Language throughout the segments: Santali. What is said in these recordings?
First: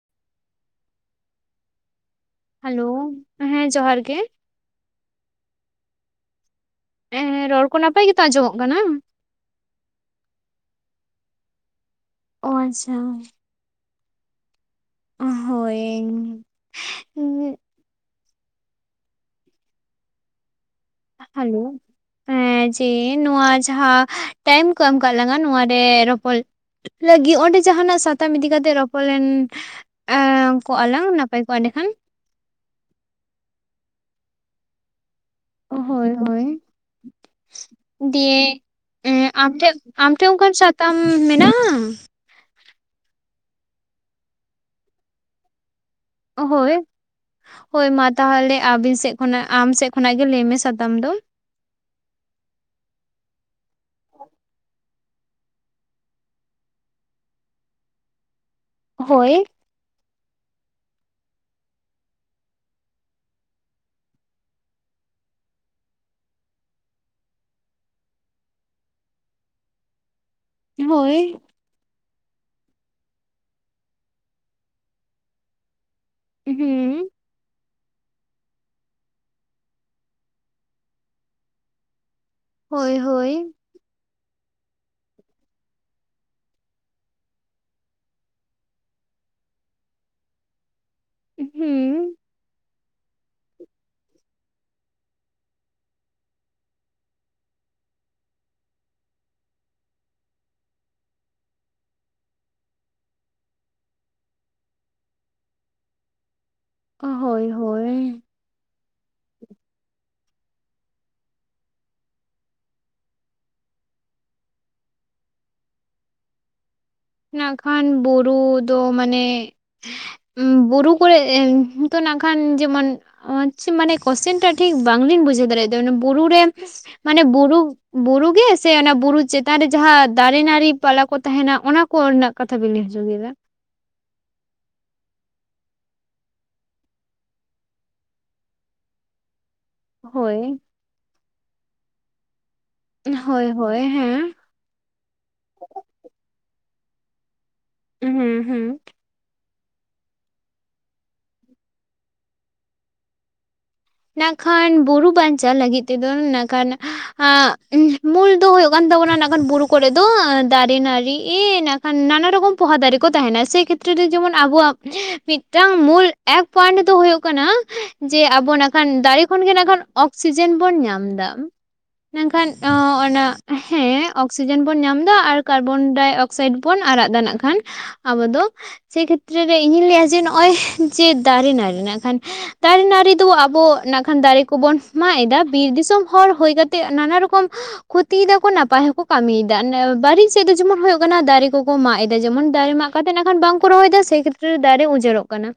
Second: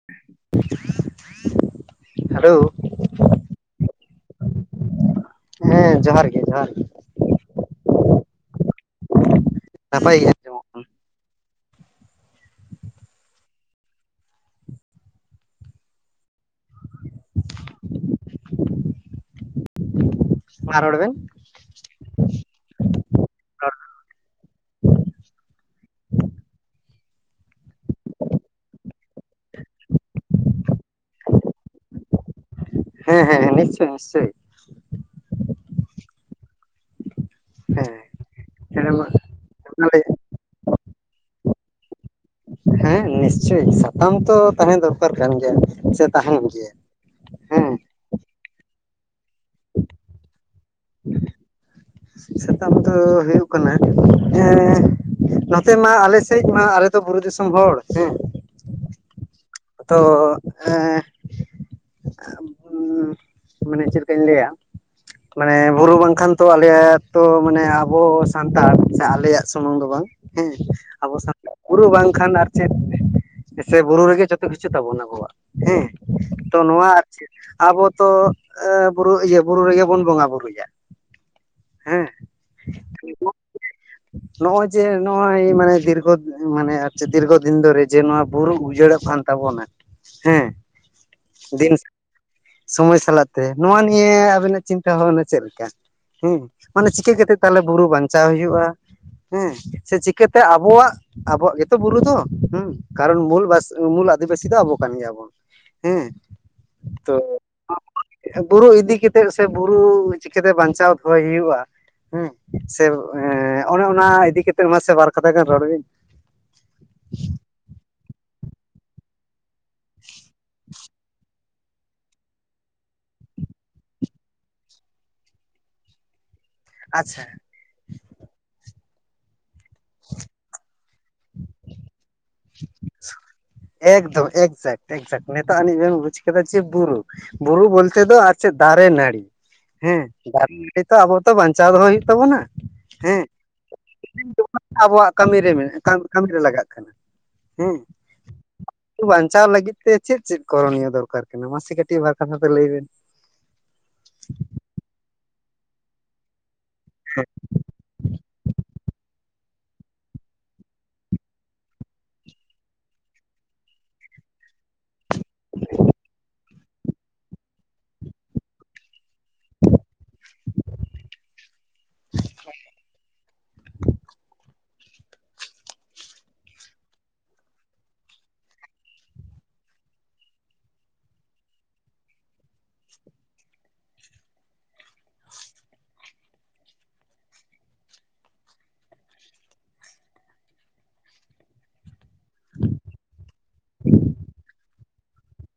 [inaudible] ᱦᱮᱞᱳ ᱦᱮᱸ ᱡᱚᱦᱟᱨ ᱜᱮ᱾ ᱦᱮᱸ ᱡᱚᱦᱟᱨ ᱜᱮ ᱡᱚᱦᱟᱨ᱾ ᱮᱸ ᱦᱮᱸ ᱨᱚᱲ ᱠᱚ ᱱᱟᱯᱟᱭ ᱜᱮᱛᱚ ᱟᱸᱡᱚᱢᱚᱜ ᱠᱟᱱᱟ? ᱱᱟᱯᱟᱭ ᱜᱮ? ᱟᱸᱡᱚᱢᱚᱜ ᱠᱟᱱᱟ ᱚ ᱟᱪᱪᱷᱟ᱾ ᱚᱸ ᱦᱳᱭ᱾ ᱢᱟ ᱨᱚᱲ ᱵᱮᱱ ᱦᱮᱞᱳ ᱮᱸ ᱡᱮ ᱱᱚᱣᱟ ᱡᱟᱦᱟᱸ ᱴᱟᱭᱤᱢ ᱠᱚ ᱮᱢ ᱠᱟᱜ ᱞᱝᱟ ᱱᱚᱣᱟ ᱨᱮ ᱨᱚᱯᱚᱲ ᱞᱟᱹᱜᱤᱫ ᱚᱸᱰᱮ ᱡᱟᱦᱟᱸᱱᱟᱜ ᱥᱟᱛᱟᱢ ᱤᱫᱤ ᱠᱟᱛᱮ ᱨᱚᱯᱚᱲᱮᱱ ᱠᱚᱜ ᱟᱞᱟᱝ ᱱᱟᱯᱟᱭ ᱠᱚᱜᱼᱟ ᱮᱸᱰᱮᱠᱷᱟᱱ ᱦᱮᱸ ᱦᱮᱸᱮᱸ ᱱᱤᱥᱪᱳᱭ ᱱᱤᱥᱪᱳᱭ ᱦᱳᱭ ᱦᱳᱭ ᱫᱤᱭᱮ ᱦᱮᱸ ᱟᱢ ᱴᱷᱮᱱ ᱟᱢ ᱴᱷᱮᱱ ᱚᱱᱠᱟᱱ ᱥᱟᱛᱟᱢ ᱢᱮᱱᱟᱜᱼᱟ ᱦᱮᱸ ᱱᱤᱥᱪᱳᱭ ᱥᱟᱛᱟᱢ ᱛᱚ ᱛᱟᱦᱮᱸ ᱫᱚᱨᱠᱟᱨ ᱠᱟᱱ ᱜᱮᱭᱟ ᱛᱟᱦᱮᱱ ᱜᱮᱭᱟ ᱦᱳᱭ ᱦᱮᱸ ᱦᱳᱭ ᱢᱟ ᱛᱟᱦᱚᱞᱮ ᱟᱵᱤᱱ ᱥᱮᱫ ᱠᱷᱚᱱᱟᱜ ᱟᱢ ᱥᱮᱫ ᱠᱷᱚᱱᱟᱜ ᱜᱮ ᱞᱟᱹᱭ ᱢᱮ ᱥᱟᱛᱟᱢ ᱫᱚ ᱥᱟᱛᱟᱢ ᱫᱚ ᱦᱩᱭᱩᱜ ᱠᱟᱱᱟ ᱱᱚᱛᱮ ᱢᱟ ᱟᱞᱮᱥᱮᱫ ᱢᱟ ᱟᱞᱮ ᱛᱚ ᱵᱩᱨᱩ ᱫᱤᱥᱚᱢ ᱦᱚᱲ ᱦᱮᱸ ᱦᱳᱭ ᱛᱚ ᱮ ᱢᱟᱱᱮ ᱪᱮᱫ ᱞᱮᱠᱟᱧ ᱞᱟᱹᱭᱟ ᱢᱟᱱᱮ ᱵᱩᱨᱩ ᱵᱟᱝᱠᱷᱟᱱ ᱛᱚ ᱟᱞᱮᱭᱟᱜ ᱛᱚ ᱢᱟᱱᱮ ᱟᱵᱚ ᱥᱟᱱᱛᱟᱲ ᱥᱮ ᱟᱞᱮᱭᱟᱜ ᱥᱩᱢᱩᱝ ᱫᱚ ᱵᱟᱝ ᱦᱮᱸ ᱟᱵᱚ ᱦᱳᱭ ᱥᱟᱱᱛᱟᱲ ᱵᱩᱨᱩ ᱵᱟᱝᱠᱷᱟᱱ ᱟᱨ ᱪᱮᱫ ᱥᱮ ᱵᱩᱨᱩ ᱨᱮᱜᱮ ᱡᱚᱛᱚ ᱠᱤᱪᱷᱩ ᱛᱟᱵᱚᱱᱟ ᱟᱵᱚᱣᱟᱜ ᱦᱮᱸ ᱛᱚ ᱱᱚᱣᱟ ᱦᱩᱸ ᱟᱨᱠᱤ ᱟᱵᱚ ᱛᱚ ᱵᱩᱨᱩ ᱤᱭᱟᱹ ᱵᱩᱨᱩ ᱨᱮᱜᱮ ᱵᱚᱱ ᱵᱚᱸᱜᱟ ᱵᱩᱨᱩᱭᱟ ᱦᱮᱸ ᱦᱳᱭ ᱦᱳᱭ [unintelligible] ᱱᱚᱜᱼᱚᱭ ᱡᱮ ᱱᱚᱜᱼᱚᱭ ᱢᱟᱱᱮ ᱫᱤᱨᱜᱚ ᱢᱟᱱᱮ ᱫᱤᱨᱜᱚ ᱫᱤᱱ ᱫᱚ ᱡᱮ ᱱᱚᱣᱟ ᱵᱩᱨᱩ ᱩᱡᱟᱹᱲᱚᱜ ᱠᱟᱱ ᱛᱟᱵᱚᱱᱟ ᱦᱮᱸ ᱫᱤᱱ ᱦᱩᱸ ᱥᱚᱢᱚᱭ ᱥᱟᱞᱟᱜ ᱱᱚᱣᱟ ᱱᱤᱭᱟᱹ ᱟᱵᱮᱱᱟᱜ ᱪᱤᱱᱛᱟᱹ ᱵᱷᱟᱵᱱᱟ ᱪᱮᱫ ᱞᱮᱠᱟ ᱦᱩᱸ ᱢᱟᱱᱮ ᱪᱤᱠᱟᱹ ᱠᱟᱛᱮᱜ ᱛᱟᱦᱚᱞᱮ ᱵᱩᱨᱩ ᱵᱟᱧᱪᱟᱣ ᱦᱩᱭᱩᱜᱼᱟ ᱦᱮᱸ ᱥᱮ ᱪᱤᱠᱟᱹ ᱛᱮ ᱟᱵᱚᱣᱟᱜ ᱟᱵᱚᱣᱟᱜ ᱜᱮᱛᱚ ᱵᱩᱨᱩ ᱫᱚ ᱦᱩᱸ ᱠᱟᱨᱚᱱ ᱢᱩ ᱢᱩᱞ ᱟᱹᱫᱤᱵᱟᱹᱥᱤ ᱫᱚ ᱟᱵᱚ ᱠᱟᱱ ᱜᱮᱭᱟ ᱵᱚᱱ ᱦᱮᱸ ᱚ ᱛᱚ ᱦᱳᱭ ᱦᱳᱭ ᱵᱩᱨᱩ ᱤᱫᱤ ᱠᱟᱛᱮᱫ ᱥᱮ ᱵᱩᱨᱩ ᱪᱤᱠᱟᱹᱛᱮ ᱵᱟᱧᱪᱟᱣ ᱫᱚᱦᱚᱭ ᱦᱩᱭᱩᱜᱼᱟ ᱦᱮᱸ ᱥᱮ ᱚᱱᱮ ᱚᱱᱟ ᱤᱫᱤ ᱠᱟᱛᱮᱫ ᱢᱟᱥᱮ ᱵᱟᱨ ᱠᱟᱛᱷᱟ ᱜᱟᱱ ᱨᱚᱲ ᱵᱤᱱ ᱱᱟᱜ ᱠᱷᱟᱱ ᱵᱩᱨᱩ ᱫᱚ ᱢᱟᱱᱮ ᱵᱩᱨᱩ ᱠᱚᱨᱮ ᱱᱤᱛᱚ ᱱᱟᱜ ᱠᱷᱟᱱ ᱡᱮᱢᱚᱱ ᱢᱟᱱᱮ ᱠᱚᱥᱪᱮᱱ ᱴᱟᱜ ᱴᱷᱤᱠ ᱵᱟᱝᱞᱤᱧ ᱵᱩᱡᱷᱟᱹᱣ ᱫᱟᱲᱮᱭᱟᱜ ᱫᱟ ᱵᱩᱨᱩ ᱨᱮ ᱢᱟᱱᱮ ᱟᱪᱪᱷᱟ ᱵᱩᱨᱩ ᱵᱩᱨᱩ ᱜᱮ ᱥᱮ ᱚᱱᱟ ᱵᱩᱨᱩ ᱪᱮᱛᱟᱱ ᱨᱮ ᱡᱟᱦᱟᱸ ᱫᱟᱨᱮ ᱱᱟᱹᱲᱤ ᱯᱟᱞᱟ ᱠᱚ ᱛᱟᱦᱮᱱᱟ ᱚᱱᱟ ᱠᱚ ᱨᱮᱱᱟᱜ ᱠᱟᱛᱷᱟ ᱵᱤᱱ ᱞᱟᱹᱭ ᱦᱚᱪᱚ ᱮᱫᱟ ᱮᱠᱫᱚᱢ ᱮᱠᱡᱮᱠᱴ ᱮᱠᱡᱮᱠᱴ ᱱᱤᱛᱚᱜ ᱟᱹᱱᱤᱡ ᱵᱮᱢ ᱵᱩᱡᱽ ᱠᱮᱫᱟ ᱡᱮ ᱵᱩᱨᱩ ᱵᱩᱨᱩ ᱵᱚᱞᱛᱮ ᱫᱚ ᱟᱨ ᱪᱮᱫ ᱫᱟᱨᱮ ᱱᱟᱹᱲᱤ ᱦᱮᱸ ᱦᱳᱭ ᱫᱟᱨᱮ ᱱᱟᱹᱲᱤ ᱛᱚ ᱟᱵᱚ ᱛᱚ ᱵᱟᱧᱪᱟᱣ ᱫᱚᱦᱚᱭ ᱦᱩᱭᱩᱜ ᱛᱟᱵᱚᱱᱟ ᱦᱮᱸ ᱦᱳᱭ ᱦᱳᱭ ᱦᱮᱸ ᱟᱵᱚᱣᱟᱜ ᱠᱟᱹᱢᱤᱨᱮ ᱢᱮᱱᱟᱜᱼᱟ ᱠᱟᱹᱢᱤᱨᱮ ᱞᱟᱜᱟᱣᱜ ᱠᱟᱱᱟ ᱦᱩᱸ ᱦᱩᱸ ᱦᱩᱸ ᱵᱟᱧᱪᱟᱣ ᱞᱟᱹᱜᱤᱫ ᱛᱮ ᱪᱮᱫ ᱪᱮᱫ ᱠᱚᱨᱚᱱᱤᱭᱚ ᱫᱚᱨᱠᱟᱨ ᱠᱟᱱᱟ ᱢᱟᱥᱮ ᱠᱟᱹᱴᱤᱡ ᱵᱟᱨ ᱠᱟᱛᱷᱟ ᱛᱮ ᱞᱟᱹᱭ ᱵᱤᱱ ᱱᱟᱠᱷᱟᱱ ᱵᱩᱨᱩ ᱵᱟᱧᱪᱟᱣ ᱞᱟᱹᱜᱤᱫ ᱛᱮᱫᱚ ᱱᱟᱜ ᱠᱷᱟᱱ [unintelligible] ᱢᱩᱞ ᱫᱚ ᱦᱩᱭᱩᱜ ᱠᱟᱱ ᱛᱟᱵᱚᱱᱟ ᱵᱩᱨᱩ ᱠᱚᱨᱮ ᱫᱚ ᱫᱟᱨᱮ ᱱᱟᱹᱲᱤ ᱮ ᱱᱟᱜ ᱠᱷᱟᱱ ᱱᱟᱱᱟ ᱨᱚᱠᱚᱢ ᱯᱚᱦᱟ ᱫᱟᱨᱮ ᱠᱚ ᱛᱟᱸᱦᱮᱱᱟ ᱥᱮ ᱠᱷᱮᱛᱨᱮ ᱨᱮ ᱡᱮᱢᱚᱱ ᱟᱵᱚᱣᱟᱜ ᱢᱤᱫᱴᱟᱝ ᱢᱩᱞ ᱮᱠ ᱯᱚᱭᱮᱱᱴ ᱨᱮᱫᱚ ᱦᱩᱭᱩᱜ ᱠᱟᱱᱟ ᱡᱮ ᱟᱵᱚ ᱠᱷᱟᱱ ᱫᱟᱨᱮ ᱠᱷᱚᱱᱜᱮ ᱱᱟᱜ ᱠᱷᱟᱱ ᱚᱠᱥᱤᱡᱮᱱ ᱵᱚᱱ ᱧᱟᱢ ᱮᱫᱟ ᱢᱮᱱᱠᱷᱟᱱ ᱚᱱᱟ ᱦᱮᱸ ᱚᱠᱥᱤᱡᱮᱱ ᱵᱚᱱ ᱧᱟᱢ ᱮᱫᱟ ᱟᱨ ᱠᱟᱨᱵᱚᱱᱰᱟᱭᱤᱠᱥᱟᱤᱰ ᱵᱚ ᱚᱠᱥᱟᱭᱤᱰ ᱵᱚᱱ ᱟᱨᱟᱜ ᱫᱟᱱᱟᱜ ᱠᱷᱟᱱ ᱟᱵᱚ ᱫᱚ ᱥᱮ ᱠᱷᱮᱛ ᱨᱮ ᱤᱧᱤᱧ ᱞᱟᱹᱭᱟ ᱡᱮ ᱱᱚᱜᱼᱚᱭ ᱡᱮ ᱫᱟᱨᱮ ᱱᱟᱹᱲᱤ ᱨᱮᱱᱟᱜ ᱱᱟᱜ ᱠᱷᱟᱱ ᱫᱟᱨᱮ ᱱᱟᱹᱲᱤ ᱫᱚ ᱟᱵᱚ ᱱᱟᱜ ᱠᱷᱟᱱ ᱫᱟᱨᱮ ᱠᱚᱵᱚᱱ ᱢᱟᱜ ᱮᱫᱟ ᱵᱤᱨ ᱫᱤᱥᱚᱢ ᱦᱚᱲ ᱦᱩᱭ ᱠᱟᱛᱮ ᱱᱟᱱᱟ ᱨᱚᱠᱚᱢ ᱠᱷᱚᱛᱤᱭᱮᱫᱟᱠᱚ ᱱᱟᱯᱟᱭ ᱦᱚᱠᱚ ᱠᱟᱹᱢᱤᱭᱮᱫᱟ ᱵᱟᱨᱤᱡ ᱥᱮᱫ ᱫᱚ ᱡᱮᱢᱚᱱ ᱦᱩᱭᱩᱜ ᱠᱟᱱᱟ ᱫᱟᱨᱮ ᱠᱚᱠᱚ ᱢᱟᱜ ᱮᱫᱟ ᱡᱮᱢᱚᱱ ᱫᱟᱨᱮ ᱢᱟᱜ ᱛᱮ ᱱᱟᱜ ᱠᱷᱟᱱ ᱵᱟᱝᱠᱚ ᱨᱚᱦᱚ ᱫᱟ ᱥᱮ ᱠᱷᱮᱛᱨᱮ ᱫᱟᱨᱮ ᱩᱡᱟᱹᱲᱚᱜ ᱠᱟᱱᱟ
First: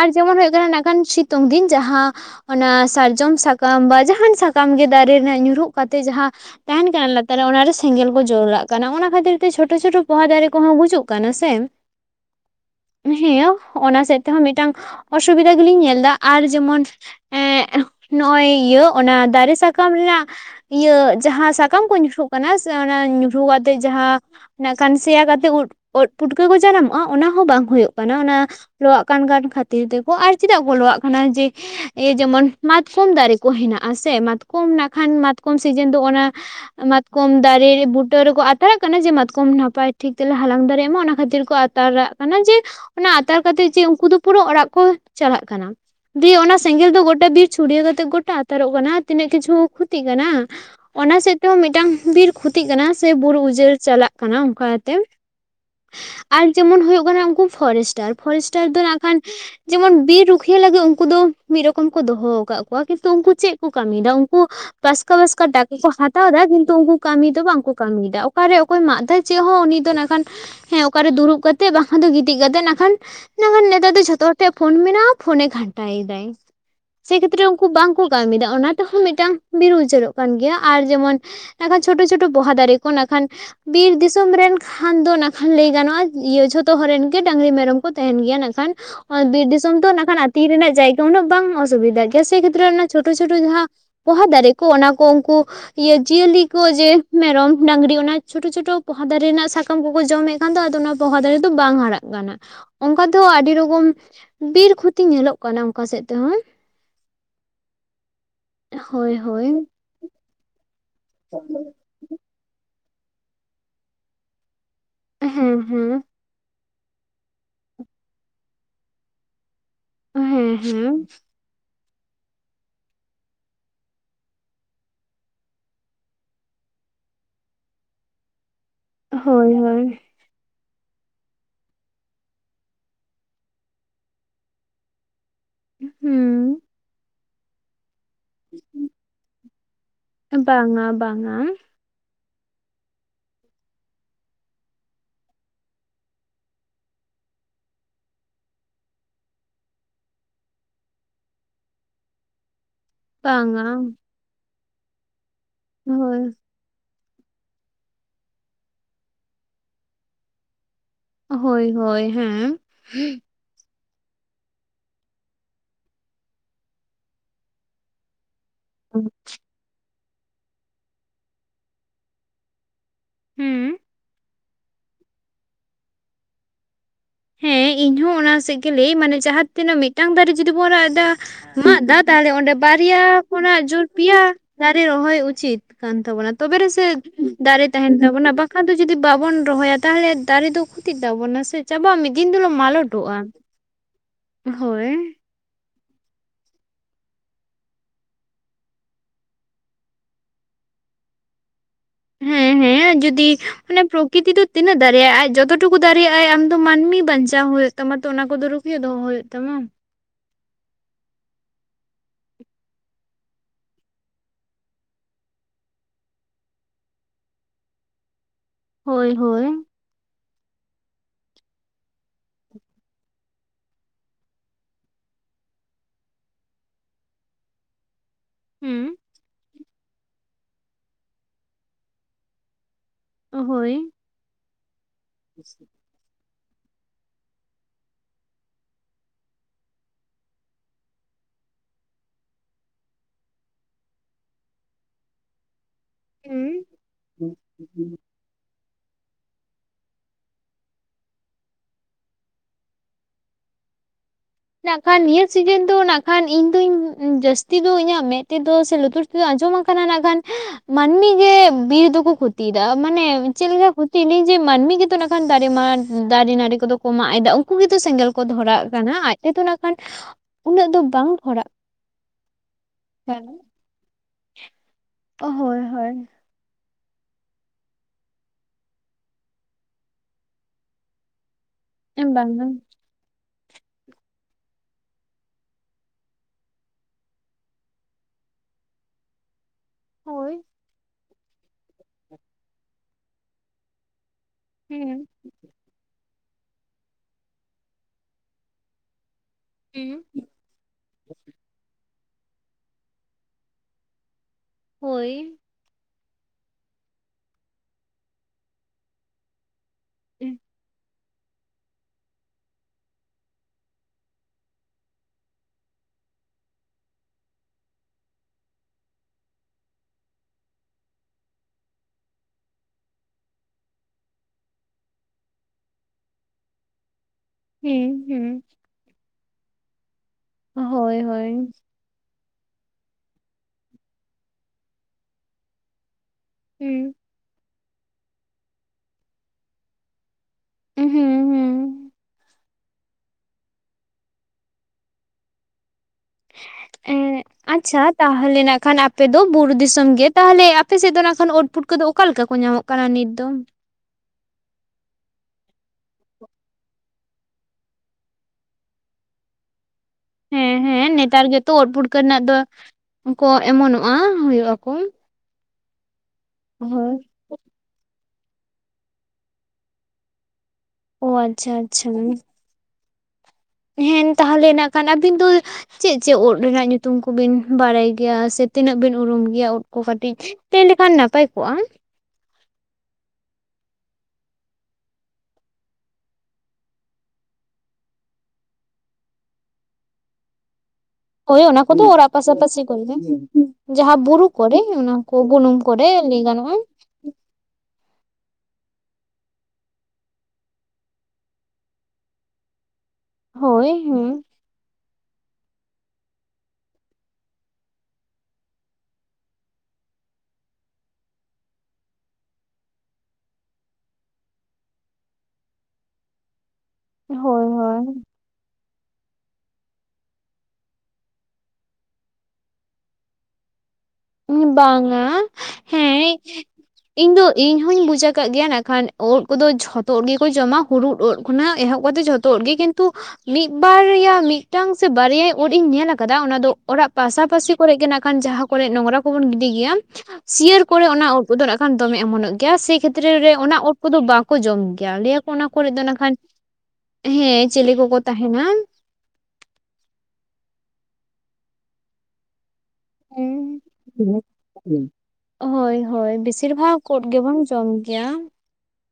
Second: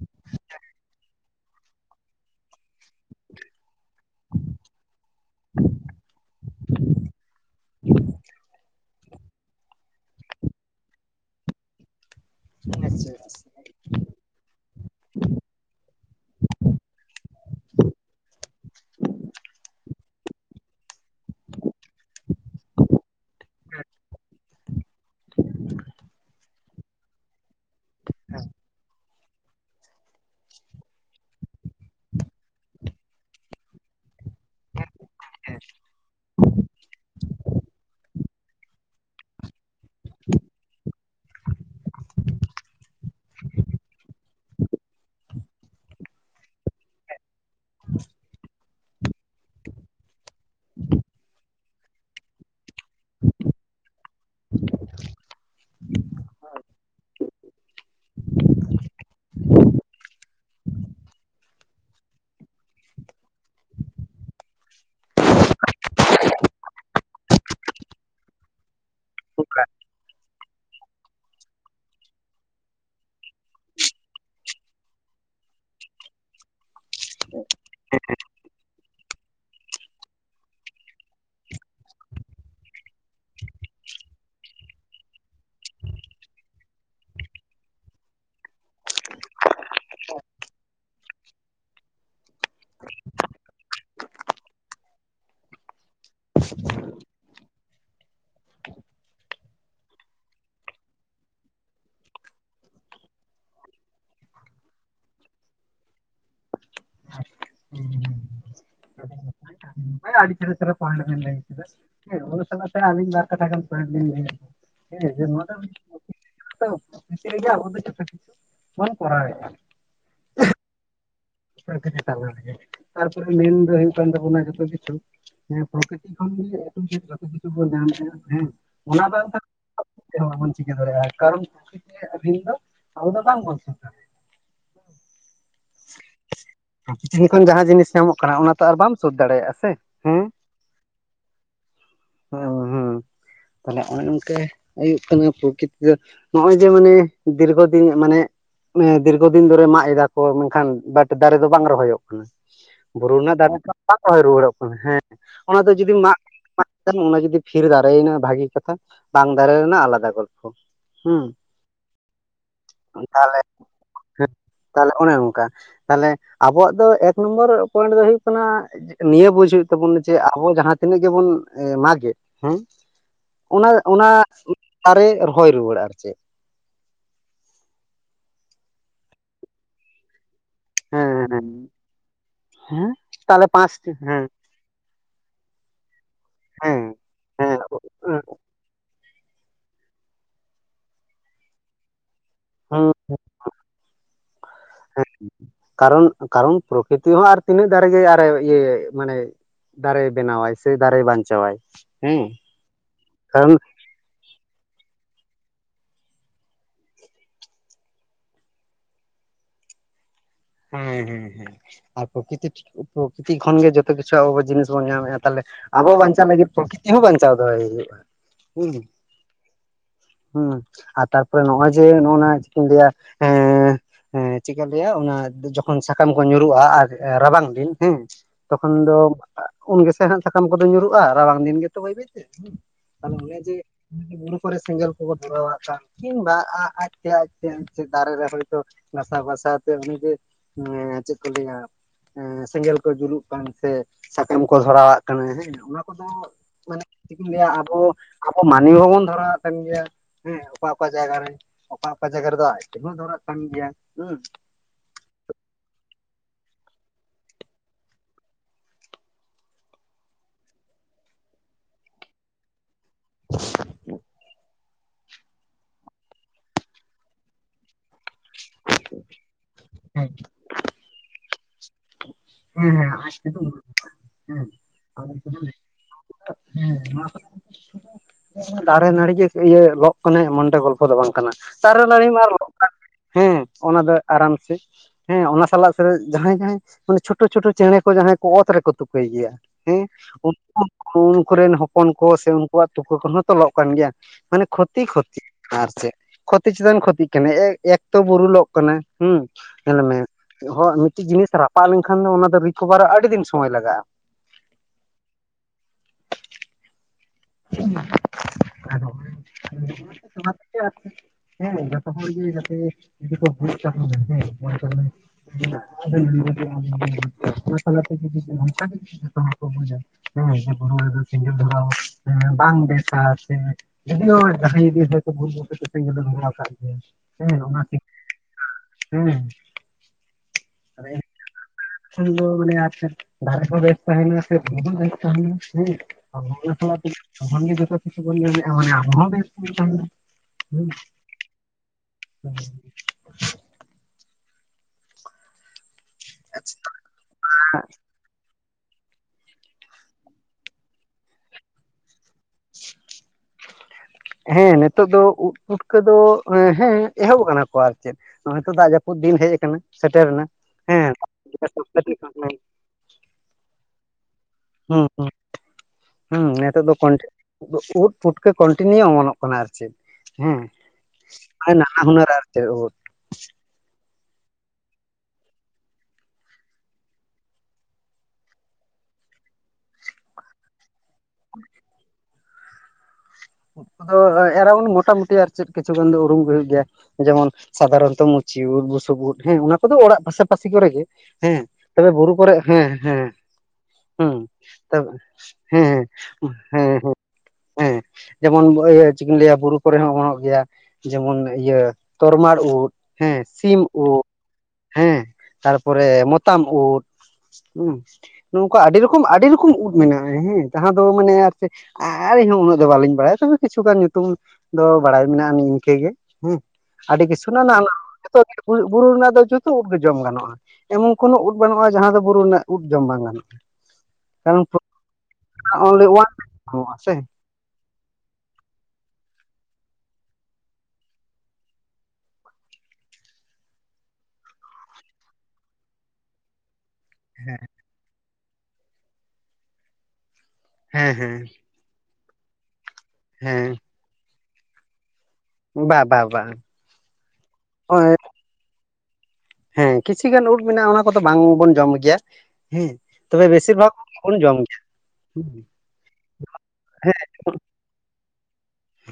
ᱟᱨ ᱡᱮᱢᱚᱱ ᱦᱩᱭᱩᱜ ᱠᱟᱱᱟ ᱱᱟᱜ ᱠᱷᱟᱱ ᱥᱤᱛᱩᱝ ᱫᱤᱱ ᱡᱟᱦᱟᱸ ᱚᱱᱟ ᱥᱟᱨᱡᱚᱢ ᱥᱟᱠᱟᱢ ᱵᱟ ᱡᱟᱦᱟᱱ ᱥᱟᱠᱟᱢ ᱜᱮ ᱫᱟᱨᱮ ᱨᱮᱱᱟᱜ ᱧᱩᱨᱩᱜ ᱠᱟᱛᱮ ᱡᱟᱦᱟᱸ ᱛᱟᱦᱮᱱ ᱠᱟᱱᱟ ᱞᱟᱛᱟᱨ ᱨᱮ ᱚᱱᱟᱨᱮ ᱥᱮᱝᱜᱮᱞ ᱠᱚ ᱡᱚᱹᱨᱟᱭ ᱟᱜ ᱠᱟᱱᱟ ᱚᱱᱟ ᱠᱷᱟᱹᱛᱤᱨ ᱛᱮ ᱪᱷᱳᱴᱳ ᱪᱷᱳᱴᱳ ᱯᱚᱦᱟ ᱫᱟᱨᱮ ᱠᱚᱦᱚᱸ ᱜᱩᱡᱩᱜ ᱠᱟᱱᱟ ᱥᱮ [inaudible] ᱟᱪᱪᱷᱟ ᱦᱮᱸ ᱟᱪᱪᱷᱟ ᱚᱱᱟ ᱥᱮᱫ ᱛᱮᱦᱚᱸ ᱢᱤᱫᱴᱟᱝ ᱚᱥᱩᱵᱤᱫᱷᱟ ᱜᱮᱞᱤᱧ ᱧᱮᱞ ᱫᱟ ᱟᱨ ᱡᱮᱢᱚᱱ ᱮᱸᱜ ᱱᱚᱜᱼᱚᱭ ᱤᱭᱟᱹ ᱚᱱᱟ ᱫᱟᱨᱮ ᱥᱟᱠᱟᱢ ᱨᱮᱱᱟᱜ ᱤᱭᱟᱹ ᱡᱟᱦᱟᱸ ᱥᱟᱠᱟᱢ ᱠᱚ ᱧᱩᱨᱦᱩᱜ ᱠᱟᱱᱟ ᱥᱮ ᱚᱱᱟ ᱧᱩᱨᱦᱩ ᱠᱟᱛᱮᱜ ᱡᱟᱦᱟᱸ ᱱᱟᱜ ᱠᱷᱟᱱ ᱥᱮᱭᱟ ᱠᱟᱛᱮᱜ ᱩᱫ ᱯᱩᱴᱠᱟᱹ ᱠᱚ ᱡᱟᱱᱟᱢᱚᱜᱼᱟ ᱚᱱᱟ ᱦᱚᱸ ᱚᱸ ᱵᱟᱝ ᱦᱩᱭᱩᱜ ᱠᱟᱱᱟ ᱚᱱᱟ ᱞᱚᱣᱟᱜ ᱠᱟᱱ ᱠᱟᱱ ᱠᱷᱟᱹᱛᱤᱨ ᱛᱮᱠᱚ ᱟᱨ ᱪᱮᱫᱟᱜ ᱠᱚ ᱞᱚᱣᱟᱜ ᱠᱟᱱᱟ ᱡᱮ ᱮ ᱡᱮᱢᱚᱱ ᱢᱟᱛᱠᱚᱢ ᱫᱟᱨᱮ ᱠᱚ ᱦᱮᱱᱟᱜ ᱟᱥᱮ ᱢᱟᱛᱠᱚᱢ ᱢᱮᱱᱟᱜ ᱠᱷᱟᱱ ᱢᱟᱛᱠᱚᱢ ᱥᱤᱡᱤᱱ ᱫᱚ ᱚᱱᱟ ᱢᱟᱛᱠᱚᱢ ᱫᱟᱨᱮ ᱵᱩᱴᱟᱹ ᱨᱮᱠᱚ ᱟᱛᱟᱨᱟᱜ ᱠᱟᱱᱟ ᱡᱮ ᱢᱟᱛᱠᱚᱢ ᱱᱟᱯᱟᱭ ᱴᱷᱤᱠ ᱛᱮᱞᱮ ᱦᱟᱞᱟᱝ ᱫᱟᱲᱮᱭᱟᱜ ᱢᱟ ᱚᱱᱟ ᱠᱷᱟᱹᱛᱤᱨ ᱠᱚ ᱟᱛᱟᱨᱟᱜ ᱠᱟᱱᱟ ᱡᱮ ᱚᱱᱟ ᱟᱛᱟᱨ ᱠᱟᱛᱮᱜ ᱜᱮ ᱩᱱᱠᱩ ᱫᱚ ᱯᱩᱨᱟᱹ ᱚᱲᱟᱜ ᱠᱚ ᱪᱟᱞᱟᱜ ᱠᱟᱱᱟ ᱾ ᱫᱤᱭᱮ ᱚᱱᱟ ᱥᱮᱸᱜᱮᱞ ᱫᱚ ᱜᱚᱴᱟ ᱵᱤᱨ ᱪᱷᱩᱲᱭᱟᱹ ᱠᱟᱛᱮᱜ ᱜᱚᱴᱟ ᱟᱛᱟᱨᱚᱜ ᱠᱟᱱᱟ ᱛᱤᱱᱟᱹᱜ ᱠᱤᱪᱷᱩ ᱠᱷᱩᱛᱤᱜ ᱠᱟᱱᱟ ᱚᱱᱟ ᱥᱮᱫ ᱛᱮᱦᱚᱸ ᱢᱤᱫᱴᱟᱝ ᱵᱤᱨ ᱠᱷᱚᱛᱤᱜ ᱠᱟᱱᱟ ᱥᱮ ᱵᱩᱨᱩ ᱩᱡᱟᱹᱲ ᱪᱟᱞᱟᱜ ᱠᱟᱱᱟ ᱚᱱᱠᱟ ᱠᱟᱛᱮᱜ ᱟᱨ ᱡᱮᱢᱚᱱ ᱦᱩᱭᱩᱜ ᱠᱟᱱᱟ ᱩᱱᱠᱩ ᱯᱷᱚᱨᱮᱥᱴᱟᱨ ᱯᱷᱚᱨᱮᱥᱴᱟᱨ ᱫᱚ ᱱᱟᱜ ᱠᱷᱟᱱ ᱡᱮᱢᱚᱱ ᱵᱤᱨ ᱨᱩᱠᱷᱤᱭᱟᱹ ᱞᱟᱹᱜᱤᱫ ᱩᱱᱠᱩ ᱫᱚ ᱢᱤᱫ ᱨᱚᱠᱚᱢ ᱠᱚ ᱫᱚᱦᱚ ᱠᱟᱜ ᱠᱚᱣᱟ ᱾ ᱠᱤᱱᱛᱩ ᱩᱱᱠᱩ ᱪᱮᱫ ᱠᱚ ᱠᱟᱹᱢᱤᱭ ᱫᱟ ᱩᱱᱠᱩ ᱵᱟᱥᱠᱟ ᱵᱟᱥᱠᱟ ᱴᱟᱠᱟ ᱠᱚ ᱦᱟᱛᱟᱣ ᱮᱫᱟ ᱠᱤᱱᱛᱩ ᱩᱱᱠᱩ ᱠᱟᱹᱢᱤ ᱫᱚ ᱵᱟᱝᱠᱚ ᱠᱟᱹᱢᱤᱭ ᱫᱟ ᱚᱠᱟ ᱨᱮ ᱚᱠᱚᱭ ᱢᱟᱜ ᱫᱟᱭ ᱪᱮᱫ ᱦᱚᱸ ᱩᱱᱤ ᱫᱚ ᱱᱟᱜᱠᱷᱟᱱ ᱾ ᱦᱮᱸ ᱚᱠᱟᱨᱮ ᱫᱩᱲᱩᱵ ᱠᱟᱛᱮᱜ ᱵᱟᱝᱠᱷᱟᱱ ᱫᱚ ᱜᱤᱛᱤᱡ ᱠᱟᱛᱮᱜ ᱱᱟᱜᱠᱷᱟᱱ ᱡᱮᱢᱚᱱ ᱱᱮᱛᱟᱨ ᱫᱚ ᱡᱷᱚᱛᱚ ᱦᱚᱲ ᱴᱷᱮᱱ ᱯᱷᱳᱱ ᱢᱮᱱᱟᱜᱼᱟ ᱯᱷᱳᱱᱮ ᱜᱷᱟᱱᱴᱟᱭ ᱫᱟᱭ ᱾ ᱥᱮ ᱠᱷᱮᱛᱨᱮ ᱩᱱᱠᱩ ᱵᱟᱝᱠᱚ ᱠᱟᱹᱢᱤ ᱫᱟ ᱚᱱᱟ ᱛᱮᱦᱚᱸ ᱢᱤᱫᱴᱟᱝ ᱵᱤᱨ ᱩᱡᱟᱹᱲᱚᱜ ᱠᱟᱱ ᱜᱮᱭᱟ ᱟᱨ ᱡᱮᱢᱚᱱ ᱱᱟᱠᱷᱟᱱ ᱪᱷᱳᱴᱳ ᱪᱷᱳᱴᱳ ᱯᱚᱦᱟ ᱫᱟᱨᱮ ᱠᱚ ᱱᱟᱜᱠᱷᱟᱱ ᱵᱤᱨ ᱫᱤᱥᱚᱢ ᱨᱮᱱ ᱠᱷᱟᱱ ᱫᱚ ᱱᱟᱜ ᱠᱷᱟᱱ ᱞᱟᱹᱭ ᱜᱟᱱᱚᱜᱼᱟ ᱤᱭᱟᱹ ᱡᱷᱚᱛᱚ ᱦᱚᱲ ᱨᱤᱱ ᱜᱮ ᱰᱟᱹᱝᱨᱤ ᱢᱮᱨᱚᱢ ᱠᱚ ᱛᱟᱦᱮᱱ ᱜᱮᱭᱟ ᱱᱟᱜ ᱠᱷᱟᱱ ᱵᱤᱨ ᱫᱤᱥᱚᱢ ᱛᱚ ᱱᱟᱜ ᱠᱷᱟᱱ ᱟᱹᱛᱤᱧ ᱨᱮᱱᱟᱜ ᱡᱟᱭᱜᱟ ᱩᱱᱟᱹᱜ ᱵᱟᱝ ᱚᱥᱤᱵᱤᱫᱷᱟ ᱜᱮᱭᱟ ᱥᱮ ᱠᱷᱮᱛᱨᱮ ᱚᱱᱟ ᱪᱷᱳᱴᱳ ᱪᱷᱳᱴᱳ ᱡᱟᱦᱟᱸ ᱯᱚᱦᱟ ᱫᱟᱨᱮ ᱠᱚ ᱚᱱᱟ ᱠᱚ ᱩᱱᱠᱩ ᱤᱭᱟᱹ ᱡᱤᱭᱟᱹᱞᱤ ᱠᱚ ᱡᱮ ᱢᱮᱨᱚᱢ ᱰᱟᱹᱝᱨᱤ ᱚᱱᱟ ᱪᱷᱳᱴᱳ ᱪᱷᱳᱴᱳ ᱯᱚᱦᱟ ᱫᱟᱨᱮ ᱨᱮᱱᱟᱜ ᱥᱟᱠᱟᱢ ᱥᱟᱠᱟᱢ ᱠᱚ ᱠᱚ ᱡᱚᱢ ᱮᱫ ᱠᱷᱟᱱ ᱫᱚ ᱟᱫᱚ ᱚᱱᱟ ᱯᱚᱦᱟ ᱫᱟᱨᱮ ᱫᱚ ᱵᱟᱝ ᱦᱟᱨᱟᱜ ᱠᱟᱱᱟ ᱚᱱᱠᱟ ᱫᱚ ᱟᱹᱰᱤ ᱨᱚᱠᱚᱢ ᱵᱤᱨ ᱠᱷᱚᱛᱤ ᱧᱮᱞᱚᱜ ᱠᱟᱱᱟ ᱚᱱᱠᱟ ᱥᱮᱫ [unintelligible] ᱦᱳᱭ ᱦᱳᱭ ᱟᱹᱰᱤ ᱪᱮᱦᱨᱟ ᱪᱮᱦᱨᱟ ᱯᱚᱭᱮᱱᱴ ᱵᱮᱱ ᱞᱟᱹᱭ ᱠᱮᱫᱟ ᱾ ᱚᱱᱟ ᱥᱟᱞᱟᱜ ᱛᱮ ᱟᱹᱞᱤᱧ ᱵᱟᱨ ᱠᱟᱛᱷᱟ ᱜᱟᱱ ᱯᱚᱭᱮᱱᱴ ᱞᱤᱧ ᱞᱟᱹᱭᱟ ᱾ ᱦᱮᱸ ᱡᱮ ᱱᱚᱶᱟ ᱴᱟᱜ [unintelligible] [unintelligible] ᱨᱮᱜᱮ ᱟᱵᱚ ᱫᱚ ᱡᱚᱛᱚ ᱠᱤᱪᱷᱩ ᱵᱚᱱ ᱠᱚᱨᱟᱣᱮᱫᱼᱟ ᱦᱮᱸ ᱦᱮᱸ [unintelligible] ᱛᱟᱨᱯᱚᱨᱮ ᱢᱮᱱ ᱫᱚ ᱦᱩᱭᱩᱜ ᱠᱟᱱ ᱛᱟᱵᱚᱱᱟ ᱡᱚᱛᱚ ᱠᱤᱪᱷᱩ ᱦᱮᱸ ᱯᱨᱚᱠᱤᱛᱤ ᱠᱷᱚᱱ ᱜᱮ ᱮ ᱴᱩ ᱡᱮᱢ ᱡᱚᱛ ᱠᱤᱪᱷᱩ ᱵᱚᱱ ᱧᱟᱢᱟ ᱮᱜ ᱟ ᱦᱮᱸ ᱚᱱᱟ ᱫᱚ [inaudible] ᱦᱳᱭ ᱦᱳᱭ ᱪᱮᱫ ᱦᱚᱸ ᱵᱟᱵᱚᱱ ᱪᱤᱠᱟᱹ ᱫᱟᱲᱮᱭᱟᱜᱼᱟ ᱠᱟᱨᱚᱱ ᱫᱚ ᱟᱹᱵᱤᱱ ᱜᱮ ᱟᱵᱤᱱ ᱫᱚ [unintelligible] ᱵᱟᱝ ᱵᱚᱱ ᱪᱤᱠᱼᱟ [inaudible] ᱦᱩᱸ ᱛᱤᱱ ᱠᱷᱚᱱ ᱡᱟᱦᱟᱸ ᱡᱤᱱᱤᱥ ᱧᱟᱢᱚᱜ ᱠᱟᱱᱟ ᱚᱱᱟ ᱛᱚ ᱟᱨ ᱵᱟᱢ ᱥᱳᱫᱷ ᱫᱟᱲᱮᱭᱟᱜᱼᱟ ᱥᱮ ᱵᱟᱝᱼᱟ ᱵᱟᱝᱼᱟ [unintelligible] ᱛᱟᱦᱞᱮ ᱚᱱᱮ ᱚᱱᱠᱮ ᱦᱩᱭᱩᱜ ᱠᱟᱱᱟ ᱯᱨᱚᱠᱤᱛᱤ ᱫᱚ ᱱᱚᱜᱼᱚᱭ ᱡᱮ ᱢᱟᱱᱮ ᱫᱤᱨᱜᱷᱚ ᱫᱤᱱ ᱢᱟᱱᱮ ᱫᱤᱨᱜᱷᱚᱚᱫᱤᱱ ᱫᱷᱚᱨᱮ ᱢᱟᱜ ᱮᱫᱟ ᱠᱚ ᱢᱮᱱᱠᱷᱟᱱ ᱵᱟᱴ ᱫᱟᱨᱮ ᱫᱚ ᱵᱟᱝ ᱨᱚᱦᱚᱭᱚᱜ ᱠᱟᱱᱟ ᱵᱩᱨᱩ ᱨᱮᱱᱟᱜ ᱫᱟᱨᱮ ᱫᱚ ᱵᱟᱝᱟ [unintelligible] ᱨᱟᱠᱟᱵ ᱨᱩᱣᱟᱹᱲᱚᱜ ᱠᱟᱱᱟ ᱦᱮᱸ ᱾ ᱚᱱᱟ ᱫᱚ ᱡᱩᱫᱤ ᱢᱟᱜ ᱦᱳᱭ [unintelligible] ᱚᱱᱟ ᱡᱩᱫᱤ ᱯᱷᱤᱨ ᱫᱟᱨᱮᱭ ᱱᱟ ᱵᱷᱟᱹᱜᱤ ᱠᱟᱛᱷᱟ ᱵᱟᱝ ᱫᱟᱨᱮ ᱞᱮᱱᱟ ᱟᱞᱟᱫᱟ ᱜᱚᱞᱯᱚ [inaudible] ᱦᱩᱸ ᱦᱳᱭ ᱦᱳᱭ ᱦᱮᱸ ᱛᱟᱦᱚᱞᱮ ᱦᱮᱸ ᱛᱟᱦᱚᱞᱮ ᱚᱱᱮ ᱚᱝᱠᱟ ᱛᱟᱦᱞᱮ ᱟᱵᱚᱣᱟᱜ ᱫᱚ ᱮᱠ ᱱᱚᱢᱵᱚᱨ ᱯᱚᱭᱮᱱᱴ ᱫᱚ ᱦᱩᱭᱩᱜ ᱠᱟᱱᱟ ᱠᱟᱱᱟ ᱦᱩᱸ ᱱᱤᱭᱟᱹ ᱵᱩᱡ ᱦᱩᱭᱩᱜ ᱛᱟᱵᱚᱱᱟ ᱡᱮ ᱟᱵᱚ ᱡᱟᱦᱟᱸ ᱛᱤᱱᱟᱹᱜ ᱜᱮᱵᱚᱱ ᱢᱟᱜᱮᱫ ᱦᱮᱸ ᱦᱮᱸ ᱚᱱᱟ-ᱚᱱᱟ ᱫᱟᱨᱮ ᱨᱚᱦᱚᱭ ᱨᱩᱣᱟᱹᱲ ᱟᱨ ᱪᱮᱫ ᱦᱮᱸ ᱤᱧ ᱦᱚ ᱚᱱᱟ ᱥᱮᱫ ᱜᱮ ᱞᱟᱹᱭ ᱢᱟᱱᱮ ᱡᱟᱦᱟᱸ ᱛᱤᱱᱟᱹᱜ ᱢᱤᱫᱴᱟᱝ ᱫᱟᱨᱮ ᱡᱩᱫᱤ ᱵᱚᱱ ᱨᱟᱜ ᱮᱫᱟ ᱦᱮᱸ ᱦᱮᱸ ᱢᱟᱜ ᱮᱫᱟ ᱛᱟᱦᱚᱞᱮ ᱚᱸᱰᱮ ᱦᱮᱸ ᱵᱟᱨᱭᱟ ᱛᱟᱦᱚᱞᱮ ᱠᱷᱚᱱᱟᱜ ᱡᱩᱨ ᱯᱟᱸᱪᱴᱤ ᱯᱮᱭᱟ ᱦᱮᱸ ᱫᱟᱨᱮ ᱨᱚᱦᱚᱭ ᱩᱪᱤᱛ ᱠᱟᱱ ᱛᱟᱵᱚᱱᱟ ᱛᱚᱵᱮ ᱦᱮᱸ ᱨᱮᱥᱮ ᱦᱮᱸ ᱫᱟᱨᱮ ᱛᱟᱦᱮᱱ ᱛᱟᱵᱚᱱᱟ ᱵᱟᱠᱷᱟᱱ ᱫᱚ ᱡᱩᱫᱤ ᱵᱟᱵᱚᱱ ᱨᱚᱦᱚᱭᱟ ᱛᱟᱦᱚᱞᱮ ᱫᱟᱨᱮ ᱫᱚ ᱛᱟᱵᱚᱱᱟ ᱥᱮ ᱪᱟᱵᱟᱜᱼᱟ ᱢᱤᱫ ᱫᱤᱱ ᱫᱚ ᱦᱮᱸ ᱢᱟᱞᱚᱴᱚᱜᱼᱟ ᱦᱚᱭ ᱦᱩᱸ ᱠᱟᱨᱚᱱ-ᱠᱟᱨᱚᱱ ᱯᱨᱚᱠᱤᱛᱤ ᱦᱚᱸ ᱟᱨ ᱛᱤᱱᱟᱹᱜ ᱫᱟᱨᱮ ᱜᱮ ᱟᱨ ᱤᱭᱟᱹ ᱢᱟᱱᱮ ᱫᱟᱨᱮ ᱵᱮᱱᱟᱣᱟᱭ ᱥᱮ ᱫᱟᱨᱮᱭ ᱵᱟᱧᱪᱟᱣᱟᱭ ᱦᱮᱸ ᱦᱮᱸᱻᱦᱮᱸ ᱡᱩᱫᱤ ᱠᱟᱨᱚᱱ ᱢᱟᱱᱮ ᱯᱨᱚᱠᱤᱛᱤ ᱫᱚ ᱛᱤᱱᱟᱹᱜ ᱫᱟᱲᱮᱭᱟᱜᱼᱟ ᱟᱡ ᱡᱚᱛᱚᱴᱩᱠᱩ ᱫᱟᱲᱮᱭᱟᱜ ᱟᱭ ᱟᱢᱫᱚ ᱢᱟᱹᱱᱢᱤ ᱵᱟᱧᱪᱟᱣ ᱦᱩᱭᱩᱜ ᱛᱟᱢᱟ ᱛᱚ ᱚᱱᱟ ᱠᱚᱫᱚ ᱨᱩᱠᱷᱭᱟᱹ ᱫᱚᱦᱚ ᱦᱩᱭᱩᱜ ᱛᱟᱢᱟ ᱦᱮᱸᱻᱦᱮᱸᱻᱦᱮᱸ ᱟᱨ ᱯᱨᱚᱠᱤᱛᱤ, ᱯᱨᱚᱠᱤᱛᱤ ᱠᱷᱚᱱ ᱜᱮ ᱡᱚᱛᱚ ᱠᱤᱪᱷᱩ ᱟᱵᱚ ᱡᱤᱱᱤᱥ ᱵᱚᱱ ᱧᱟᱢᱮᱫᱼᱟ ᱛᱟᱦᱚᱞᱮ ᱟᱵᱚ ᱵᱟᱧᱪᱟᱜ ᱞᱟᱹᱜᱤᱫ ᱯᱨᱚᱠᱤᱛᱤ ᱦᱚᱸ ᱵᱟᱧᱪᱟᱣ ᱫᱚᱦᱚᱭ ᱦᱩᱭᱩᱜᱼᱟ ᱦᱮᱸ ᱦᱳᱭ ᱦᱳᱭ ᱦᱩᱸ ᱟᱨ ᱛᱟᱨᱯᱚᱨᱮ ᱱᱚᱜ-ᱚᱭ ᱡᱮ ᱱᱚᱜ-ᱱᱚᱣᱟ ᱪᱮᱫᱤᱧ ᱞᱟᱹᱭᱟ ᱮ ᱪᱮᱠᱟᱧ ᱞᱟᱹᱭᱟ ᱡᱚᱠᱷᱚᱱ ᱥᱟᱠᱟᱢ ᱠᱚ ᱧᱩᱨᱩᱜᱼᱟ ᱟᱨ ᱨᱟᱵᱟᱝ ᱫᱤᱱ ᱦᱮᱸ ᱛᱚᱠᱷᱚᱱ ᱦᱩᱸ ᱫᱚ ᱼᱼ ᱩᱱ ᱜᱮᱥᱮ ᱦᱟᱜ ᱥᱟᱠᱟᱢ ᱠᱚᱫᱚ ᱧᱩᱨᱩᱜᱼᱟ ᱨᱟᱵᱟᱝ ᱫᱤᱱ ᱜᱮᱛᱚ ᱵᱟᱹᱭ ᱵᱟᱹᱭ ᱛᱮ᱾ ᱦᱮᱸ ᱟᱨ ᱚᱱᱮ ᱡᱮ ᱦᱳᱭ ᱼᱼ ᱵᱩᱨᱩ ᱠᱚᱨᱮ ᱥᱮᱸᱜᱮᱞ ᱠᱚ-ᱠᱚ ᱫᱷᱚᱨᱟᱣᱟᱜ ᱠᱟᱱ। ᱠᱤᱝᱵᱟ ᱟᱡ-ᱟᱡᱛᱮ ᱫᱟᱨᱮ ᱨᱮ ᱦᱥᱭᱛᱚ ᱜᱟᱥᱟᱣᱼᱜᱟᱥᱟᱣ ᱛᱮ ᱚᱱᱮ ᱡᱮ ᱼᱼ ᱦᱮᱸ ᱪᱮᱫ ᱠᱚ ᱞᱟᱹᱭᱟ ᱦᱮᱸ ᱥᱮᱸᱜᱮᱞ ᱠᱚ ᱡᱩᱞᱩᱜ ᱠᱟᱱ ᱛᱮ ᱥᱟᱠᱟᱢ ᱠᱚ ᱫᱷᱚᱨᱟᱣᱟᱜ ᱠᱟᱱᱟ ᱦᱮᱸ ᱚᱱᱟ ᱠᱚ ᱦᱩᱸ ᱢᱟᱱᱮ ᱪᱮᱫ ᱤᱧ ᱞᱟᱹᱭᱟ ᱟᱵᱚ-ᱟᱵᱚ ᱢᱟᱱᱢᱤ ᱦᱟᱹᱱᱤ ᱦᱚᱸᱵᱚᱱ ᱫᱷᱚᱨᱟᱣᱟᱜ ᱠᱟᱱ ᱜᱮᱭᱟ ᱦᱮᱸ ᱚᱠᱟ-ᱚᱠᱟ ᱡᱟᱭᱜᱟ ᱨᱮ। ᱚᱠᱟ-ᱚᱠᱟ ᱡᱟᱭᱜᱟ ᱨᱮᱫᱚ ᱟᱡ ᱛᱮ ᱦᱚᱸ ᱫᱷᱚᱨᱟᱜ ᱠᱟᱱ ᱜᱮᱭᱟ ᱦᱮᱸ। ᱢᱮᱱᱟᱜ ᱠᱷᱟᱱ ᱱᱤᱭᱟᱹ ᱥᱤᱡᱤᱱ ᱫᱚ ᱱᱟᱜ ᱠᱷᱟᱱ ᱤᱧ ᱫᱚᱧ ᱡᱟᱹᱥᱛᱤ ᱫᱚ ᱤᱧᱟᱹᱜ ᱢᱮᱫ ᱛᱮᱫᱚ ᱥᱮ ᱞᱩᱛᱩᱨ ᱼᱼ ᱟᱸᱡᱚᱢ ᱟᱠᱟᱱᱟ ᱱᱟᱜ ᱠᱷᱟᱱ ᱢᱟᱹᱱᱢᱤ ᱜᱮ ᱵᱤᱨ ᱫᱚᱠᱚ ᱠᱷᱚᱛᱤ ᱛᱤᱫᱟ ᱢᱟᱱᱮ ᱪᱮᱫ ᱞᱮᱠᱟ ᱠᱷᱚᱛᱤ ᱱᱤᱡᱮ ᱢᱟᱹᱱᱢᱤ ᱜᱮᱛᱚ ᱼᱼ ᱠᱷᱟᱱ ᱫᱟᱨᱮ ᱢᱟ ᱫᱟᱨᱮ ᱱᱟᱲᱤ ᱠᱚᱫᱚ ᱠᱚ ᱢᱟᱜ ᱮᱫᱟ ᱩᱱᱠᱩ ᱜᱮᱛᱚ ᱥᱮᱸᱜᱮᱞ ᱠᱚ ᱫᱷᱚᱨᱟᱜ ᱠᱟᱱᱟ᱾ ᱟᱡ ᱼᱼ ᱦᱮᱸ ᱩᱱᱟᱹᱜ ᱫᱚ ᱵᱟᱝ ᱦᱚᱲᱟᱜ ᱦᱮᱸᱻᱦᱮᱸ ᱟ ᱪᱮᱫ ᱦᱳᱭ ᱦᱚᱸ ᱦᱳᱭ ᱵᱟᱝ ᱟᱸᱡᱚᱢᱚᱜ ᱠᱟᱱᱟ ᱫᱟᱨᱮ ᱱᱟᱹᱲᱤ ᱜᱮ ᱤᱭᱟᱹ ᱞᱚᱜ ᱠᱟᱱᱟᱭ ᱮᱢᱚᱱ ᱫᱚ ᱜᱚᱞᱯᱷᱚ ᱫᱚ ᱵᱟᱝ ᱠᱟᱱᱟ ᱫᱟᱨᱮ ᱱᱟᱹᱲᱤ ᱵᱟᱝ ᱢᱟ ᱟᱨ ᱵᱟᱝ ᱞᱚᱜ ᱠᱟᱱ ᱜᱮ ᱼᱼ ᱦᱮᱸ ᱚᱱᱟ ᱫᱚ ᱟᱨᱟᱢ ᱥᱮ ᱦᱮᱸ ᱚᱱᱟ ᱥᱟᱞᱟᱜ ᱥᱮ ᱡᱟᱦᱟᱸᱭᱼᱡᱟᱦᱟᱸᱭ ᱼᱼ ᱢᱟᱱᱮ ᱪᱷᱚᱴᱚ-ᱪᱷᱚᱴᱚ ᱪᱮᱬᱮ ᱠᱚ ᱡᱟᱦᱟᱸᱭ ᱠᱚ ᱚᱛ ᱨᱮᱠᱚ ᱛᱩᱠᱟᱹᱭ ᱜᱮᱭᱟ ᱦᱮᱸ ᱩᱱᱠᱩ ᱠᱚᱨᱮᱱ ᱦᱚᱯᱚᱱ [inaudible] ᱦᱚᱯᱚᱱ ᱠᱚ ᱥᱮ ᱩᱱᱠᱩᱣᱟᱜ ᱛᱩᱠᱟᱹ ᱠᱚᱦᱚᱸ ᱛᱚ ᱞᱚᱜ ᱠᱟᱱ ᱜᱮᱭᱟ ᱢᱟᱱᱮ ᱠᱷᱚᱛᱤ- ᱠᱷᱚᱛᱤ। ᱟᱨ ᱪᱮᱫ ᱠᱷᱚᱛᱤ ᱪᱮᱛᱟᱱ ᱠᱷᱚᱛᱤᱜ ᱠᱟᱱᱟ ᱮᱠᱼᱮᱠ ᱛᱚ ᱵᱩᱨᱩᱞᱚᱜ ᱠᱟᱱᱟ ᱦᱮᱸ ᱧᱮᱞᱢᱮ। ᱦᱚᱲᱟᱜ ᱢᱤᱫᱴᱤᱡ ᱡᱤᱱᱤᱥ ᱨᱟᱯᱟᱜ ᱞᱮᱱᱠᱷᱟᱱ ᱫᱚ ᱚᱱᱟ ᱫᱚ ᱨᱤᱠᱚᱵᱷᱟᱨᱟᱜ ᱟᱹᱰᱤ ᱫᱤᱱ ᱥᱚᱢᱚᱭ ᱞᱟᱜᱟᱜᱼᱟ। ᱦᱚᱭ ᱪᱮᱫ ᱦᱚᱸ ᱵᱟᱝ ᱟᱸᱡᱚᱢᱚᱜ ᱠᱟᱱᱟ ᱾ ᱦᱮᱸ ᱡᱚᱛᱚ ᱦᱚᱲ ᱜᱮ ᱡᱚᱛᱚ ᱡᱩᱫᱤ ᱠᱚ ᱵᱩᱡᱽ ᱪᱟᱥᱟ ᱚᱱᱟ ᱛᱟᱞᱟ ᱛᱮ ᱵᱩᱡᱟ ᱦᱮᱸ ᱵᱩᱨᱩ ᱨᱮ ᱥᱮᱸᱜᱮᱞ ᱫᱷᱚᱨᱟᱣ ᱮᱸ ᱵᱟᱝ ᱵᱮᱥᱟ ᱪᱮ ᱡᱩᱫᱤ ᱦᱚᱸᱚᱭ ᱡᱟᱦᱟᱸᱭ ᱡᱩᱫᱤ ᱦᱚᱭᱛᱚ ᱵᱷᱩᱞ ᱵᱚᱥᱚᱛᱚ ᱥᱤᱧ ᱧᱤᱫᱟᱹ ᱨᱚᱜᱱᱟ ᱟᱠᱟᱫ ᱜᱮᱭᱟ। ᱦᱮᱸ ᱚᱱᱟᱠᱤ ᱦᱮᱸ ᱦᱚᱭ-ᱦᱚᱭ ᱮᱱᱠᱷᱟᱱ ᱫᱚᱢᱟᱱᱮ ᱫᱟᱨᱮ ᱠᱚ ᱵᱮᱥ ᱛᱟᱦᱮᱱᱟ ᱥᱮ ᱵᱟᱹᱫ ᱵᱮᱥ ᱛᱟᱦᱮᱱᱟ ᱦᱮᱸ ᱟ [inaudible] ᱦᱩᱸ, [inaudible] ᱠᱷᱞᱟᱚᱱ ᱡᱚᱛᱚ ᱠᱤᱪᱷᱩ ᱵᱚᱱ ᱢᱮᱱᱮ ᱟ ᱢᱟᱱᱮ ᱟᱵᱚ ᱦᱚᱸ ᱵᱮᱥ ᱛᱮᱵᱚᱱ ᱛᱟᱦᱮᱱᱟ। ᱦᱩᱸ, ᱦᱩᱸ, [inaudible] ᱮᱸᱜ ᱟᱪᱪᱷᱟ [unintelligible] ᱟᱪᱪᱷᱟ ᱛᱟᱦᱚᱞᱮ ᱱᱟᱜ ᱠᱷᱟᱱ ᱟᱯᱮ ᱫᱚ ᱵᱩᱨᱩ ᱫᱤᱥᱚᱢ ᱜᱮ ᱛᱟᱦᱚᱞᱮ ᱟᱯᱮᱥᱮᱫ ᱫᱚ ᱱᱟᱜ ᱠᱷᱟᱱ ᱩᱫ ᱯᱩᱴᱠᱟᱹ ᱫᱚ ᱚᱠᱟ ᱞᱮᱠᱟ ᱠᱚ ᱧᱟᱢᱚᱜ ᱠᱟᱱᱟ ᱱᱤᱛ ᱫᱚ? ᱦᱮᱸ ᱱᱤᱛᱚᱜ ᱫᱚ ᱩᱫ ᱯᱩᱴᱠᱟᱹ ᱫᱚ ᱦᱮᱸ ᱮᱦᱚᱵ ᱟᱠᱟᱱᱟ ᱠᱚ ᱟᱨ ᱪᱮᱫ। ᱱᱚᱜᱼᱚᱭ ᱛᱚ ᱫᱟᱜ ᱡᱟᱹᱯᱩᱫ ᱫᱤᱱ ᱦᱮᱡ ᱟᱠᱟᱱᱟ। ᱥᱮᱴᱮᱨ ᱮᱱᱟ ᱦᱮᱸ ᱦᱮᱸ ᱱᱮᱛᱟᱨ ᱜᱮᱛᱚ ᱩᱫ ᱯᱩᱴᱠᱟᱹ ᱨᱮᱱᱟᱜ ᱫᱚ ᱠᱚ ᱮᱢᱚᱱᱚᱜᱼᱟ ᱦᱩᱭᱩᱜᱼᱟ᱾ ᱦᱩᱸ ᱦᱩᱸ ᱦᱮᱸ ᱱᱤᱛᱳᱜ ᱫᱚ ᱦᱳᱭ, [unintelligible] ᱩᱫ ᱯᱩᱴᱠᱟᱹ ᱠᱚᱱᱴᱤᱱᱤᱭᱩ ᱚᱢᱚᱱᱚᱜ ᱠᱟᱱᱟ ᱟᱨ ᱪᱮᱫ ᱦᱮᱸ ᱚ ᱟᱪᱪᱷᱟ, ᱟᱨ ᱱᱟᱱᱟ ᱦᱩᱱᱟᱹᱨ ᱟᱨ ᱪᱮᱫ ᱩᱫ? ᱦᱮᱱ ᱛᱟᱦᱚᱞᱮ ᱱᱟᱜ ᱠᱷᱟᱱ ᱟᱹᱵᱤᱱ ᱫᱚ ᱪᱮᱜ ᱪᱮᱜ ᱩᱫ ᱨᱮᱱᱟᱜ ᱧᱩᱛᱩᱢ ᱠᱚᱵᱤᱱ ᱵᱟᱲᱟᱭ ᱜᱮᱭᱟ? ᱥᱮ ᱛᱤᱱᱟᱹᱜ ᱵᱤᱱ ᱩᱨᱩᱢ ᱜᱮᱭᱟ ᱩᱫ ᱠᱚ ᱠᱟᱹᱴᱤᱡ ᱞᱟᱹᱭ ᱞᱮᱠᱷᱟᱱ ᱱᱟᱯᱟᱭ ᱠᱚᱜᱼᱟ᱾ ᱳ ᱳ ᱮᱨᱟᱣᱩᱱᱰ ᱢᱳᱴᱟᱢᱩᱴᱤ ᱟᱨ ᱪᱮᱫ ᱠᱤᱪᱷᱩ ᱜᱟᱱ ᱫᱚ ᱩᱨᱩᱢ ᱜᱮ ᱦᱩᱭᱩᱜ ᱜᱮᱭᱟ᱾ ᱡᱮᱢᱚᱱ ᱥᱟᱫᱷᱟᱨᱚᱱᱛᱚ ᱢᱩᱪᱤ ᱩᱫ ᱵᱩᱥᱩᱵ ᱩᱫ ᱦᱮᱸ ᱚᱱᱟ ᱠᱚᱫᱚ ᱚᱲᱟᱜ ᱯᱟᱥᱟᱯᱟᱥᱤ ᱠᱚᱨᱮᱜ ᱜᱮ ᱦᱳᱭ ᱦᱮᱸ ᱚᱱᱟ ᱠᱚᱫᱚ ᱛᱚᱵᱮ ᱚᱲᱟᱜ ᱵᱩᱨᱩ ᱠᱚᱨᱮᱜ ᱯᱟᱥᱟᱯᱟᱥᱤ ᱦᱮᱸ ᱠᱚᱨᱮ ᱜᱮ ᱦᱮᱸ ᱡᱟᱦᱟᱸ ᱦᱩᱸ ᱵᱩᱨᱩ ᱠᱚᱨᱮ ᱛᱚ ᱚᱱᱟ ᱠᱚ ᱵᱩᱱᱩᱢ ᱦᱮᱸ ᱠᱚᱨᱮ ᱞᱟᱹᱭ ᱜᱟᱱᱚᱜᱼᱟ ᱦᱮᱸ ᱦᱮᱸ ᱦᱮᱸ ᱦᱮᱸ ᱡᱮᱢᱚᱱ ᱤᱭᱟᱹ ᱪᱮᱜᱤᱧ ᱞᱟᱹᱭᱟ ᱵᱩᱨᱩ ᱠᱚᱨᱮ ᱦᱚᱸ ᱚᱶᱚᱜ ᱜᱮᱭᱟ ᱡᱮᱢᱚᱱ ᱤᱭᱟᱹ ᱛᱚᱨᱢᱟᱲ ᱩᱫ᱾ ᱦᱮᱸ ᱥᱤᱢ ᱦᱳᱭ ᱩᱜ ᱦᱮᱸ ᱦᱮᱸ ᱛᱟᱨᱯᱚᱨᱮ ᱢᱚᱛᱟᱢ ᱩᱫ᱾ ᱩᱸ ᱱᱚᱝᱠᱟ ᱟᱹᱰᱤ ᱨᱚᱠᱚᱢ ᱟᱹᱰᱤ ᱨᱚᱠᱚᱢ ᱩᱫ ᱢᱮᱱᱟᱜᱼᱟ ᱦᱮᱸ ᱡᱟᱦᱟᱸ ᱫᱚ ᱢᱟᱱᱮ ᱟᱨᱠᱤ ᱟᱼᱟᱹᱞᱤᱧ ᱦᱚᱸ ᱩᱱᱟᱹᱜ ᱫᱚ ᱵᱟᱹᱞᱤᱧ ᱵᱟᱲᱟᱭᱟ ᱛᱚᱵᱮ ᱠᱤᱪᱷᱩ ᱜᱟᱱ ᱧᱩᱛᱩᱢ ᱫᱚ ᱵᱟᱲᱟᱭ ᱢᱮᱱᱟᱜᱼᱟ ᱤᱝᱠᱟᱹ ᱜᱮ ᱦᱮᱸ᱾ ᱟᱹᱰᱤ ᱜᱮ ᱦᱳᱭ ᱥᱩᱱᱟᱱᱟ ᱡᱷᱚᱛᱚᱜᱮ ᱵᱩᱨᱩ ᱨᱮᱱᱟᱜ ᱫᱚ ᱡᱚᱛᱚ ᱩᱫ ᱜᱮ ᱡᱚᱢ ᱜᱟᱱᱚᱜᱼᱟ᱾ ᱮᱢᱚᱱ ᱠᱳᱱᱳ ᱩᱫ ᱵᱟᱹᱱᱩᱜᱼᱟ ᱡᱟᱦᱟᱸ ᱫᱚ ᱵᱩᱨᱩ ᱨᱮᱱᱟᱜ ᱩᱫ ᱡᱚᱢ ᱵᱟᱝ ᱜᱟᱱᱚᱜᱼᱟ᱾ ᱤᱧ ᱵᱟᱝᱟ ᱚᱱᱞᱤ ᱦᱮᱸ [unintelligible] ᱥᱮ᱾ ᱤᱧ ᱫᱚ ᱤᱧ ᱦᱚᱧ ᱵᱩᱡᱟᱹ ᱠᱟᱜ ᱜᱮᱭᱟ ᱱᱟᱜᱠᱷᱟᱱ ᱩᱫ ᱠᱚᱫᱚ ᱡᱷᱚᱛᱚ ᱩᱫ ᱜᱮᱠᱚ ᱡᱚᱢᱟ ᱦᱩᱲᱩᱫ ᱩᱫ ᱠᱷᱚᱱᱟᱜ ᱮᱦᱚᱵ ᱠᱟᱛᱮᱜ ᱡᱷᱚᱛ ᱚᱛ ᱩᱫ ᱜᱮ ᱠᱤᱱᱛᱩ ᱢᱤᱜ ᱵᱟᱨᱭᱟ ᱢᱤᱜᱴᱟᱝ ᱥᱮ ᱵᱟᱨᱭᱟ ᱩᱫ ᱤᱧ ᱧᱮᱞ ᱠᱟᱫᱟ ᱚᱱᱟ ᱫᱚ ᱚᱲᱟᱜ ᱦᱮᱸ ᱯᱟᱥᱟᱯᱟᱥᱤ ᱠᱚᱨᱮ ᱜᱮ ᱱᱟᱜ ᱠᱷᱟᱱ ᱡᱟᱦᱟᱸ ᱠᱚᱨᱮ ᱱᱚᱝᱨᱟ ᱠᱚᱵᱚᱱ ᱜᱤᱰᱤ ᱜᱮᱭᱟ ᱥᱤᱭᱟᱹᱨ ᱠᱚᱨᱮ ᱚᱱᱟ ᱦᱮᱸ ᱩᱫ ᱫᱚ ᱨᱟ ᱠᱷᱟᱱ ᱫᱚᱢᱮ ᱮᱢᱚᱱᱼᱚᱜ ᱜᱮᱭᱟ ᱥᱮ ᱠᱷᱮᱛᱨᱮ ᱨᱮ ᱦᱮᱸ ᱚᱱᱟ ᱩᱫ ᱠᱚᱫᱚ ᱵᱟᱠᱚ ᱡᱚᱢ ᱜᱮᱭᱟ᱾ ᱞᱟᱹᱭᱟ ᱚᱱᱟ ᱠᱚᱨᱮ ᱵᱟ ᱫᱚ ᱵᱟ ᱱᱟᱠᱷᱟᱱ ᱵᱟ ᱦᱮᱸ ᱪᱮᱞᱮ ᱱᱚᱜᱼᱚᱭ ᱠᱚᱠᱚ ᱛᱟᱦᱮᱸᱱᱟ ᱦᱮᱸ ᱠᱤᱪᱷᱤ ᱜᱟᱱ ᱩᱫ ᱢᱮᱱᱟᱜᱼᱟ ᱚᱱᱟ ᱠᱚᱫᱚ ᱵᱟᱝ ᱵᱚᱱ ᱡᱚᱢ ᱜᱮᱭᱟ ᱦᱮᱸ᱾ ᱛᱚᱵᱮ ᱵᱮᱥᱤᱨ ᱵᱷᱟᱜᱽ [unintelligible] ᱡᱚᱢ ᱜᱮᱭᱟ᱾ ᱦᱳᱭ ᱦᱳᱭ ᱵᱮᱥᱤᱨ ᱵᱷᱟᱜᱽ ᱩᱫ ᱜᱮᱵᱚᱱ ᱡᱚᱢ ᱜᱮᱭᱟ᱾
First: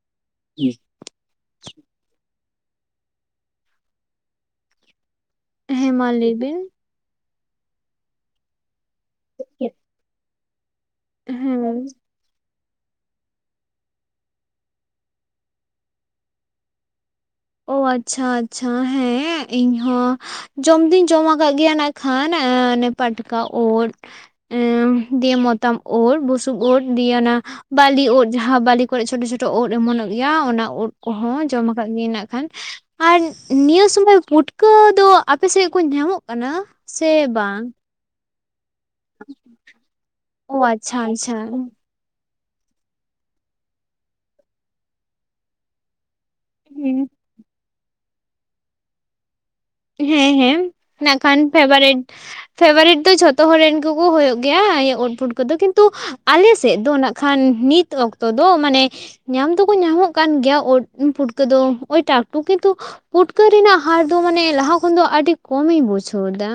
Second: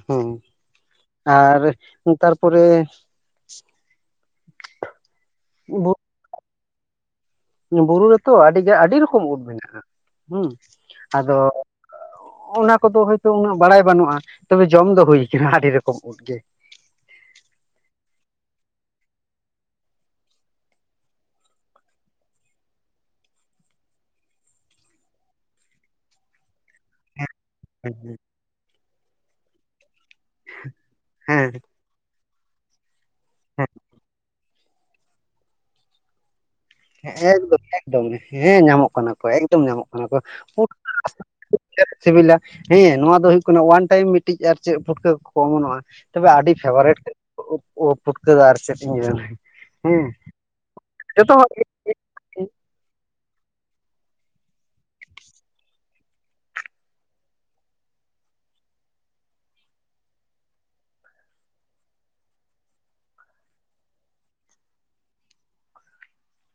ᱦᱩᱸ ᱟᱨ ᱛᱟᱨᱯᱚᱨᱮ ᱦᱮᱸ ᱢᱟ ᱞᱟᱹᱭ ᱵᱮᱱ᱾ ᱵᱩᱨᱩ ᱨᱮᱛᱚ ᱟᱹᱰᱤ ᱜᱮ ᱟᱹᱰᱤ ᱨᱚᱠᱚᱢ ᱩᱫ ᱦᱮᱸ ᱢᱮᱱᱟᱜᱼᱟ᱾ ᱦᱩᱸ ᱟᱫᱚ ᱚᱱᱟ ᱠᱚᱫᱚ ᱦᱩᱭ ᱛᱚ ᱩᱱᱟᱹᱜ ᱵᱟᱲᱟᱭ ᱵᱟᱹᱱᱩᱜᱼᱟ᱾ ᱛᱚᱵᱮ ᱡᱚᱢ ᱫᱚ ᱦᱩᱭ ᱠᱟᱱᱟ ᱟᱹᱰᱤ ᱨᱚᱠᱚᱢ ᱩᱫ ᱜᱮ᱾ ᱚ ᱟᱪᱪᱷᱟ ᱟᱪᱪᱷᱟ ᱦᱮᱸ ᱤᱧ ᱦᱚᱸ ᱡᱚᱢ ᱫᱩᱧ ᱡᱚᱢ ᱟᱠᱟᱜ ᱜᱮᱭᱟ ᱱᱟᱸᱜᱠᱷᱟᱱ ᱮᱸ ᱚᱱᱮ ᱯᱟᱴᱠᱟ ᱳᱫ᱾ ᱫᱤᱭᱮ ᱢᱚᱛᱟᱢ ᱳᱫ ᱵᱩᱥᱩᱵ ᱳᱫ ᱫᱤᱭᱮ ᱚᱱᱟ ᱵᱟᱹᱞᱤ ᱦᱮᱸ ᱳᱫ ᱡᱟᱦᱟᱸ ᱵᱟᱹᱞᱤ ᱠᱚᱨᱮᱜ ᱪᱷᱳᱴᱳ ᱪᱷᱳᱴᱳ ᱳᱫ ᱚᱢᱚᱱᱼᱚᱜ ᱜᱮᱭᱟ ᱚᱱᱟ ᱳᱫ ᱠᱚᱦᱚᱸ ᱦᱮᱸ ᱡᱚᱢ ᱟᱠᱟᱜ ᱜᱮᱭᱟᱹᱧ ᱱᱟᱜ ᱠᱷᱟᱱ ᱟᱨ ᱱᱤᱭᱟᱹ ᱥᱚᱢᱚᱭ ᱯᱩᱴᱠᱟᱹ ᱫᱚ ᱟᱯᱮ ᱥᱮᱜ ᱠᱚ ᱧᱟᱢᱚᱜ ᱠᱟᱱᱟ? ᱥᱮ ᱦᱮᱸ ᱮᱠᱫᱚᱢ ᱵᱟᱝ? ᱮᱠᱫᱚᱢ ᱦᱮᱸ ᱧᱟᱢᱚᱜ ᱠᱟᱱᱟ ᱠᱚ ᱮᱠᱫᱚᱢ ᱧᱟᱢᱚᱜ ᱠᱟᱱᱟ ᱠᱚ ᱚ ᱟᱪᱪᱷᱟ ᱟᱪᱪᱷᱟ [unintelligible] ᱥᱤᱵᱤᱞᱟ ᱦᱮᱸ ᱱᱚᱣᱟ ᱫᱚ ᱦᱩᱭᱩᱜ ᱠᱟᱱᱟ ᱚᱣᱟᱱ ᱴᱟᱭᱤᱢ ᱢᱤᱴᱤᱡ ᱟᱨ ᱪᱮᱜ ᱯᱷᱩᱴᱠᱟᱹ ᱠᱚᱠᱚ ᱚᱢᱚᱱᱚᱜᱼᱟ᱾ ᱛᱚᱵᱮ ᱟᱹᱰᱤ ᱦᱩᱸ ᱯᱷᱮᱵᱟᱨᱮᱴ ᱳ ᱳ ᱯᱷᱩᱴᱠᱟᱹ ᱫᱚ ᱟᱨ ᱪᱮᱫ ᱤᱧ ᱢᱮᱱᱟ᱾ ᱦᱮᱸ ᱦᱮᱸ ᱱᱟᱜ ᱡᱚᱛᱚ ᱠᱷᱟᱱ ᱦᱚᱲ ᱜᱮ ᱯᱷᱮᱵᱟᱨᱮᱴ ᱯᱷᱮᱵᱟᱨᱮᱴ ᱫᱚ ᱡᱷᱚᱛᱚ ᱦᱚᱲ ᱨᱮᱱ ᱜᱮᱠᱚ ᱦᱳᱭᱳᱜ ᱜᱮᱭᱟ, ᱤᱭᱟᱹ ᱳᱫ ᱯᱩᱴᱠᱟᱹ ᱫᱚ ᱠᱤᱱᱛᱩ ᱟᱞᱮ ᱥᱮᱫ ᱫᱚ ᱱᱟᱜᱠᱷᱟᱱ ᱱᱤᱛ ᱚᱠᱛᱚ ᱫᱚ ᱢᱟᱱᱮ ᱧᱟᱢ ᱫᱚᱠᱚ ᱧᱟᱢᱚᱜ ᱠᱟᱱ ᱜᱮᱭᱟ ᱳᱫ ᱯᱷᱩᱴᱠᱟᱹ ᱫᱚ ᱳᱭ ᱴᱟᱠᱴᱩᱠ ᱠᱤᱱᱛᱩ ᱯᱩᱴᱠᱟᱹ ᱨᱮᱱᱟᱜ ᱦᱟᱨ ᱫᱚ ᱢᱟᱱᱮ ᱞᱟᱦᱟ ᱠᱷᱚᱱ ᱫᱚ ᱟᱹᱰᱤ ᱠᱚᱢᱤᱧ ᱵᱩᱡᱷᱟᱹᱣ ᱮᱫᱟ